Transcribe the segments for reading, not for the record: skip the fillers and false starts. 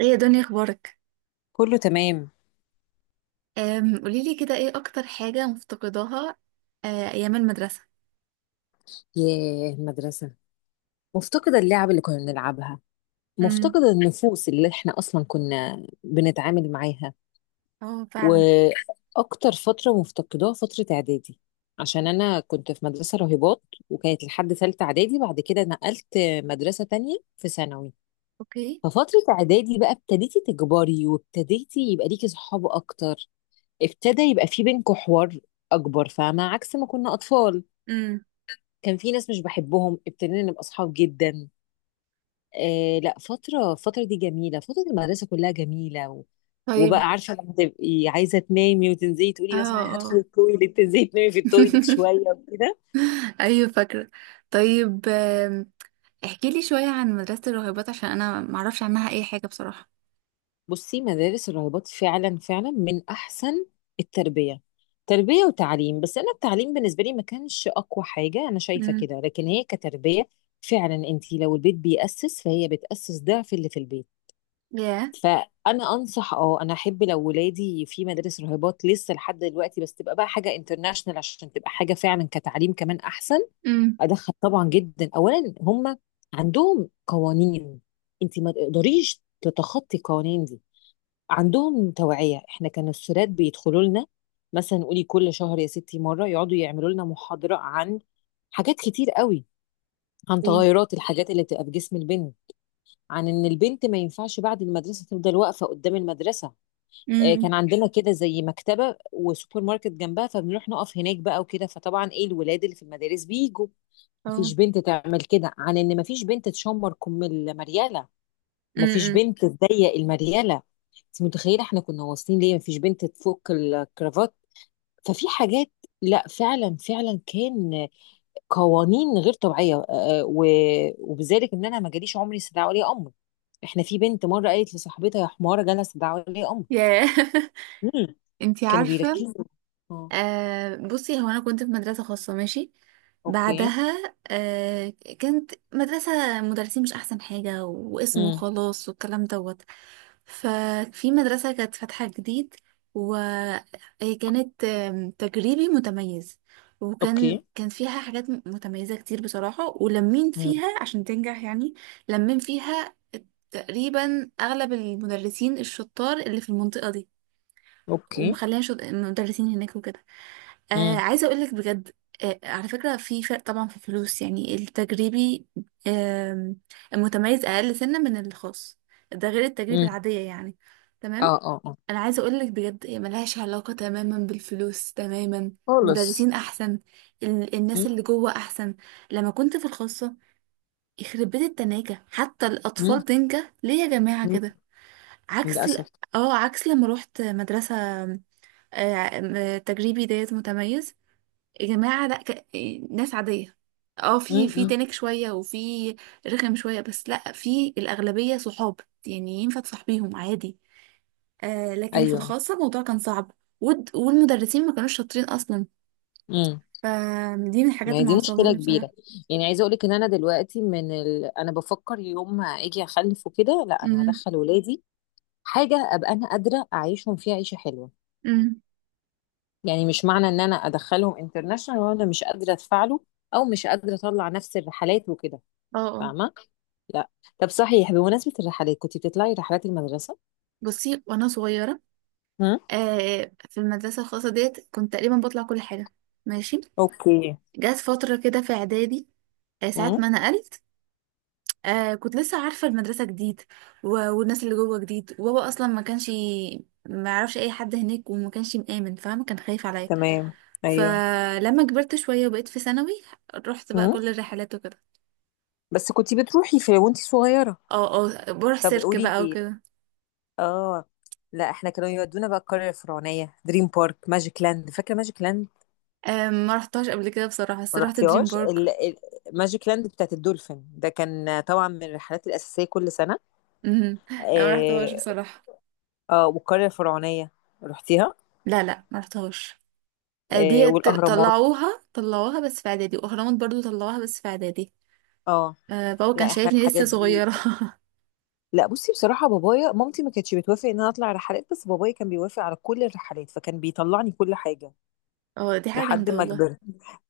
ايه يا دنيا اخبارك؟ كله تمام. قوليلي كده، ايه اكتر حاجة مفتقداها؟ آه، ايام المدرسة. ياه المدرسة، مفتقدة اللعب اللي كنا بنلعبها، امم. مفتقدة النفوس اللي احنا أصلا كنا بنتعامل معاها. اه، فعلا. وأكتر فترة مفتقداها فترة إعدادي، عشان أنا كنت في مدرسة راهبات، وكانت لحد تالتة إعدادي بعد كده نقلت مدرسة تانية في ثانوي. اوكي. ففترة إعدادي بقى ابتديتي تكبري وابتديتي يبقى ليكي صحاب أكتر، ابتدى يبقى في بينكوا حوار أكبر، فاهمة؟ عكس ما كنا أطفال، امم. كان في ناس مش بحبهم ابتدينا نبقى أصحاب جدا. لا فترة، الفترة دي جميلة، فترة المدرسة كلها جميلة طيب. وبقى عارفة لما تبقي عايزة تنامي وتنزلي اه. تقولي مثلا هدخل اه. التويليت، تنزلي تنامي في التويليت شوية وكده. ايوه، فاكرة. طيب، احكيلي شوية عن مدرسة الراهبات، عشان انا معرفش عنها اي حاجة بصراحة. بصي، مدارس الراهبات فعلا فعلا من أحسن التربية، تربية وتعليم، بس أنا التعليم بالنسبة لي ما كانش أقوى حاجة، أنا شايفة امم. كده، لكن هي كتربية فعلا. أنت لو البيت بيأسس فهي بتأسس ضعف اللي في البيت. ياه. فانا انصح، اه انا احب لو ولادي في مدارس راهبات لسه لحد دلوقتي، بس تبقى بقى حاجه انترناشونال عشان تبقى حاجه فعلا كتعليم كمان احسن. امم. ادخل طبعا جدا. اولا، هم عندهم قوانين، انت ما تقدريش تتخطي القوانين دي. عندهم توعيه، احنا كان السادات بيدخلوا لنا، مثلا قولي كل شهر يا ستي مره، يقعدوا يعملوا لنا محاضره عن حاجات كتير قوي، عن ايه. تغيرات الحاجات اللي بتبقى في جسم البنت، عن ان البنت ما ينفعش بعد المدرسه تفضل واقفه قدام المدرسه. امم. كان عندنا كده زي مكتبة وسوبر ماركت جنبها، فبنروح نقف هناك بقى وكده، فطبعا ايه، الولاد اللي في المدارس بيجوا، اه. مفيش بنت تعمل كده. عن ان مفيش بنت تشمر كم المريالة، مفيش امم. بنت تضيق المريالة، انت متخيلة احنا كنا واصلين ليه، مفيش بنت تفك الكرافات. ففي حاجات، لا فعلا فعلا كان قوانين غير طبيعية. آه، آه، و- وبذلك ان انا ما جاليش عمري استدعاء ولي امر. احنا في بنت مرة قالت لصاحبتها يا حمارة جالها استدعاء ولي ياه. امر، انتي كانوا عارفة؟ بيركزوا. اه. آه، بصي، هو انا كنت في مدرسه خاصه، ماشي. اوكي. بعدها كانت مدرسه مدرسين مش احسن حاجه، واسمه امم. خلاص والكلام دوت. ففي مدرسه كانت فاتحه جديد، وكانت تجريبي متميز. وكان اوكي. كان فيها حاجات متميزه كتير بصراحه، ولمين امم. فيها عشان تنجح يعني. لمين فيها؟ تقريبا اغلب المدرسين الشطار اللي في المنطقه دي. اوكي. ومخليها مدرسين هناك وكده. آه، امم. عايزة أقولك بجد، آه، على فكرة في فرق طبعا في الفلوس، يعني التجريبي، آه، المتميز أقل سنة من الخاص، ده غير التجربة امم. العادية يعني. تمام. اه اه اه. أنا عايزة أقولك بجد، هي ملهاش علاقة تماما بالفلوس، تماما. خالص. مدرسين أحسن. الناس اللي امم. جوه أحسن. لما كنت في الخاصة، يخرب بيت التناجة، حتى امم. الأطفال تنجح ليه يا جماعة أمم. كده؟ عكس للاسف. ال- اه عكس لما روحت مدرسة، آه، تجريبي ديت متميز. يا جماعة، لا. ناس عادية. اه امم. في أمم. تنك شوية، وفي رخم شوية، بس لا، في الأغلبية صحاب. يعني ينفع تصاحبيهم عادي. آه، لكن في ايوه. الخاصة الموضوع كان صعب. والمدرسين ما كانوش شاطرين أصلا. امم. فدي من ما الحاجات هي اللي دي مشكله معصباني بصراحة. كبيره. يعني عايزه اقول لك ان انا دلوقتي انا بفكر يوم ما اجي اخلف وكده، لا انا امم. هدخل ولادي حاجه ابقى انا قادره اعيشهم فيها عيشه حلوه. امم. يعني مش معنى ان انا ادخلهم انترناشونال وانا مش قادره ادفع له، او مش قادره اطلع نفس الرحلات وكده، اه. اه. فاهمه؟ لا. طب صحيح، بمناسبة الرحلات، كنت بتطلعي رحلات المدرسة؟ بصي، وأنا صغيرة، هم؟ آه، في المدرسة الخاصة ديت كنت تقريبا بطلع كل حاجة، ماشي. اوكي. جات فترة كده في إعدادي، ساعات هم؟ ما نقلت، كنت لسه عارفة المدرسة جديد، والناس اللي جوه جديد، وبابا أصلا ما كانش ما يعرفش أي حد هناك، وما كانش مآمن، فاهمة؟ كان خايف عليا. تمام. ايوه. فلما كبرت شوية وبقيت في ثانوي، رحت بقى هم؟ كل الرحلات وكده. بس كنتي بتروحي في وانتي صغيره. اه. اه، بروح طب سيرك قولي بقى لي. وكده. اه. لا احنا كانوا يودونا بقى القريه الفرعونيه، دريم بارك، ماجيك لاند، فاكره ماجيك لاند؟ آه، ما رحتهاش قبل كده بصراحة، بس ما رحت دريم رحتيهاش بارك. ماجيك لاند بتاعت الدولفين ده كان طبعا من الرحلات الاساسيه كل سنه. مهم. لا، ما رحتهاش اه. بصراحة. آه والقريه الفرعونيه، رحتيها؟ لا، لا، ما رحتهاش. آه دي والاهرامات. طلعوها بس في إعدادي، وأهرامات برضو طلعوها بس في إعدادي. اه. آه، بابا كان لا احنا شايفني لسه الحاجات دي، صغيرة. لا بصي بصراحة بابايا، مامتي ما كانتش بتوافق ان انا اطلع رحلات، بس بابايا كان بيوافق على كل الرحلات فكان بيطلعني كل حاجة اه، دي حاجة لحد ما جامدة. كبرت.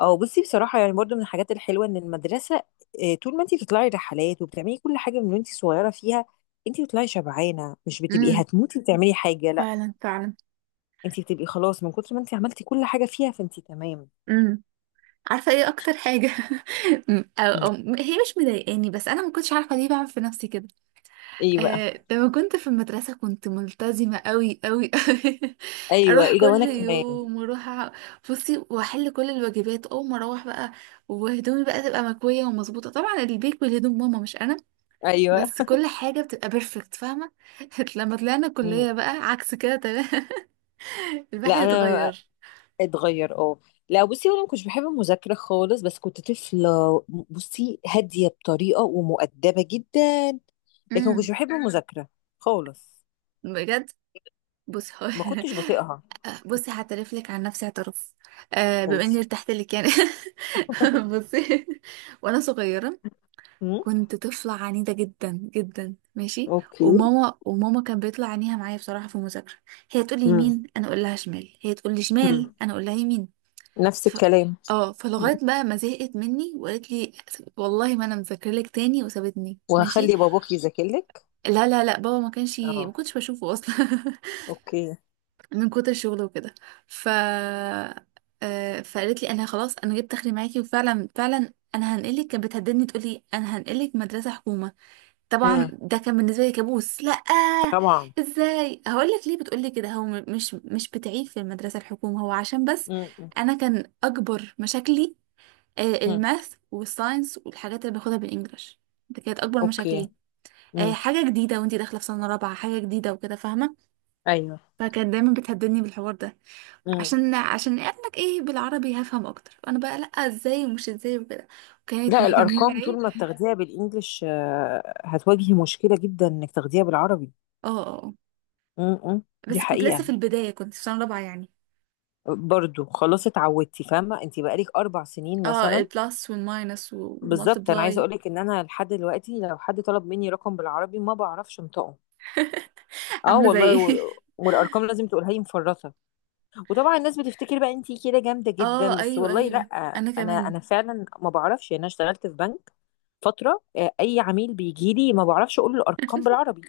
اه بصي بصراحة يعني برضو من الحاجات الحلوة ان المدرسة، طول ما انتي بتطلعي رحلات وبتعملي كل حاجة من وانتي صغيرة فيها، انتي بتطلعي شبعانة، مش بتبقي والله، هتموتي وتعملي حاجة، لا، فعلا فعلا. انتي بتبقي خلاص من كتر ما انتي عملتي كل حاجة فيها، فانتي تمام. امم. عارفه ايه اكتر حاجه؟ أم- أو مم. أو هي مش مضايقاني، بس انا ما كنتش عارفه ليه بعمل في نفسي كده. ايه بقى؟ آه، لما كنت في المدرسه كنت ملتزمه قوي قوي قوي. ايوه اروح ايه ده وانا كل كمان. يوم، واروح، أع- بصي، واحل كل الواجبات اول ما اروح بقى، وهدومي بقى تبقى مكويه ومظبوطه، طبعا البيك بالهدوم ماما مش انا، ايوه. بس كل حاجه بتبقى بيرفكت، فاهمه؟ لما طلعنا مم. كليه بقى عكس كده تمام. الواحد لا انا، اتغير. اتغير، اه. لا بصي انا ما كنتش بحب المذاكره خالص، بس كنت طفله، بصي هاديه بطريقه ومؤدبه جدا، لكن ما امم. كنتش بحب المذاكره خالص، بجد. بص، هو ما كنتش بطيقها. بصي، هعترف لك عن نفسي اعتراف، آه، بما اني ودي ارتحت لك يعني. بصي، وانا صغيره مم. كنت طفله عنيده جدا جدا، ماشي. اوكي. وماما كان بيطلع عينيها معايا بصراحه في المذاكره. هي تقول لي مم. يمين، انا اقول لها شمال. هي تقول لي شمال، مم. انا اقول لها يمين. نفس ف... الكلام. اه فلغايه بقى ما زهقت مني وقالت لي، والله ما انا مذاكره لك تاني، وسابتني، ماشي. وهخلي باباك يذاكر لك. لا، لا، لا، بابا ما كانش ما اه. كنتش بشوفه اصلا. اوكي. من كتر الشغل وكده. ف فقالت لي، انا خلاص انا جبت اخري معاكي، وفعلا فعلا انا هنقلك. كانت بتهددني، تقول لي انا هنقلك مدرسه حكومه. طبعا مم. ده كان بالنسبه لي كابوس. لا، طبعا. ازاي هقول لك ليه بتقول لي كده، هو مش بتعيب في المدرسه الحكومه، هو عشان بس مم. انا كان اكبر مشاكلي مم. الماث والساينس والحاجات اللي باخدها بالانجلش، ده كانت اكبر اوكي. مشاكلي. مم. حاجه جديده وانتي داخله في سنه رابعه، حاجه جديده وكده، فاهمه؟ ايوه. فكانت دايما بتهددني بالحوار ده. مم. عشان قال لك ايه بالعربي هفهم اكتر، انا بقى لا، ازاي ومش ازاي وكده. وكانت لا مجمعه الارقام ايه. طول ما بتاخديها بالانجلش هتواجهي مشكله جدا انك تاخديها بالعربي. اه. آه، آه. م- م. دي بس كنت لسه حقيقة. في البدايه، كنت في سنه رابعه يعني. برضو خلاص اتعودتي، فاهمة؟ انت بقالك اربع سنين اه، مثلا. البلس والماينس بالظبط، انا عايزة والمالتبلاي. اقولك ان انا لحد دلوقتي لو حد طلب مني رقم بالعربي ما بعرفش انطقه. اه عامله والله، زي والارقام لازم تقولها لي مفرطة. وطبعا الناس بتفتكر بقى انت كده جامدة جدا، اه، بس ايوه، والله لا. ايوه. انا انا كمان. انا فعلا ما بعرفش، يعني انا اشتغلت في بنك فترة، اي عميل بيجي لي ما بعرفش اقول له الارقام بالعربي،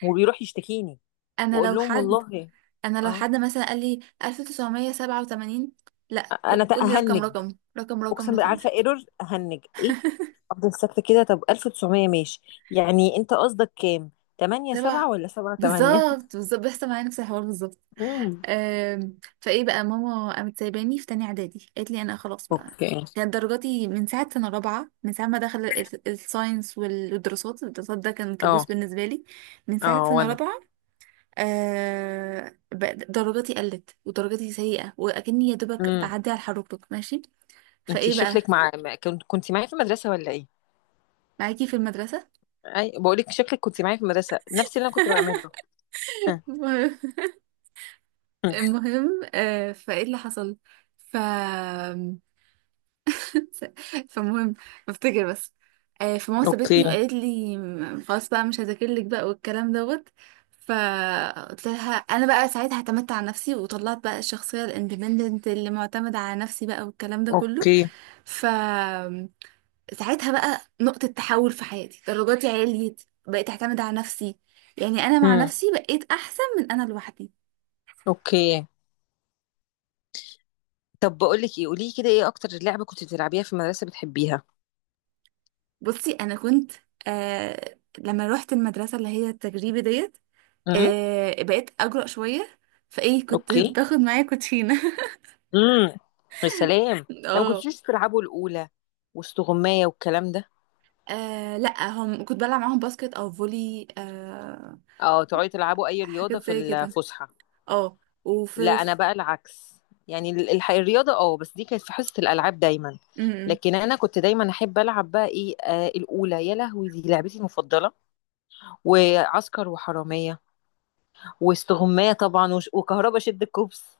وبيروح يشتكيني انا واقول لو لهم حد والله. انا لو اه. حد مثلا قال لي 1987، لا، انا قول لي رقم تأهنج، رقم، رقم رقم اقسم لو بالله، عارفه سمحت. ايرور هنج ايه؟ افضل ساكته كده. طب 1900 ماشي، يعني انت قصدك كام، 8 7 تبع. ولا 7 8؟ بالظبط بالظبط بيحصل معايا نفس الحوار بالظبط. امم. فايه بقى، ماما قامت سايباني في تانية اعدادي، قالت لي انا خلاص بقى. اوكي. كانت درجاتي من ساعة سنة رابعة، من ساعة ما دخل الساينس والدراسات، الدراسات ده كان كابوس اه بالنسبة لي من ساعة اه. سنة وانا. رابعة. بقى درجاتي قلت، ودرجاتي سيئة، وأكني يا دوبك امم. بعدي على الحركرك، ماشي. انت فايه بقى. شكلك، مع ما- كنت معايا في المدرسه ولا ايه؟ معاكي في المدرسة. اي بقول لك شكلك كنت معايا في المدرسه نفس اللي انا كنت بعمله. هم. المهم. هم. فايه اللي حصل، ف فالمهم، بفتكر بس، فماما اوكي. سابتني وقالت لي، خلاص بقى مش هذاكر لك بقى والكلام دوت. فقلت لها انا بقى ساعتها اعتمدت على نفسي، وطلعت بقى الشخصيه الاندبندنت اللي معتمده على نفسي بقى والكلام ده كله. اوكي. ف ساعتها بقى نقطة تحول في حياتي، درجاتي عليت، بقيت اعتمد على نفسي، يعني انا مع امم. نفسي بقيت احسن من انا لوحدي. اوكي. طب بقول لك ايه، قولي لي كده ايه اكتر لعبه كنت بتلعبيها في المدرسه بتحبيها؟ بصي انا كنت، لما روحت المدرسة اللي هي التجريبي ديت، امم. بقيت اجرأ شويه، فايه كنت اوكي. باخد معايا كوتشينه. امم. يا سلام. ده ما اه. كنتوش تلعبوا الاولى واستغمايه والكلام ده؟ آه، لا، هم كنت بلعب معاهم باسكت او فولي، آه، اه تقعدوا تلعبوا اي رياضه حاجات في زي كده. الفسحه. اه. لا وفي انا في- بقى العكس، يعني الرياضه اه بس دي كانت في حصه الالعاب دايما، م- م. لكن انا كنت دايما احب العب بقى ايه، آه الاولى يا لهوي، دي لعبتي المفضله، وعسكر وحراميه، واستغمايه طبعا، وش- وكهربا، شد الكوبس.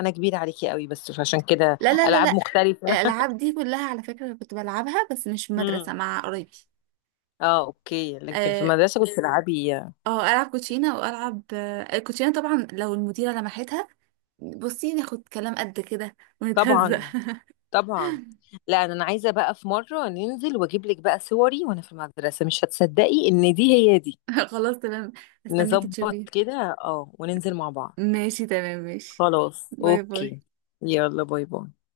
انا كبيره عليكي قوي بس عشان كده، لا، لا، لا، العاب لا، مختلفه. الالعاب دي كلها على فكره كنت بلعبها، بس مش في المدرسه امم. مع قرايبي. اه اوكي لكن في اه. المدرسه كنت تلعبي، آه، العب كوتشينه، والعب الكوتشينه طبعا لو المديره لمحتها، بصي ناخد كلام قد كده ونتهزق. طبعا. طبعا. لا انا، أنا عايزه بقى في مره ننزل واجيب لك بقى صوري وانا في المدرسه، مش هتصدقي ان دي هي دي. خلاص تمام. استناكي تشوفي. نظبط كده اه وننزل مع بعض. ماشي تمام ماشي. خلاص باي اوكي. باي. يلا باي باي.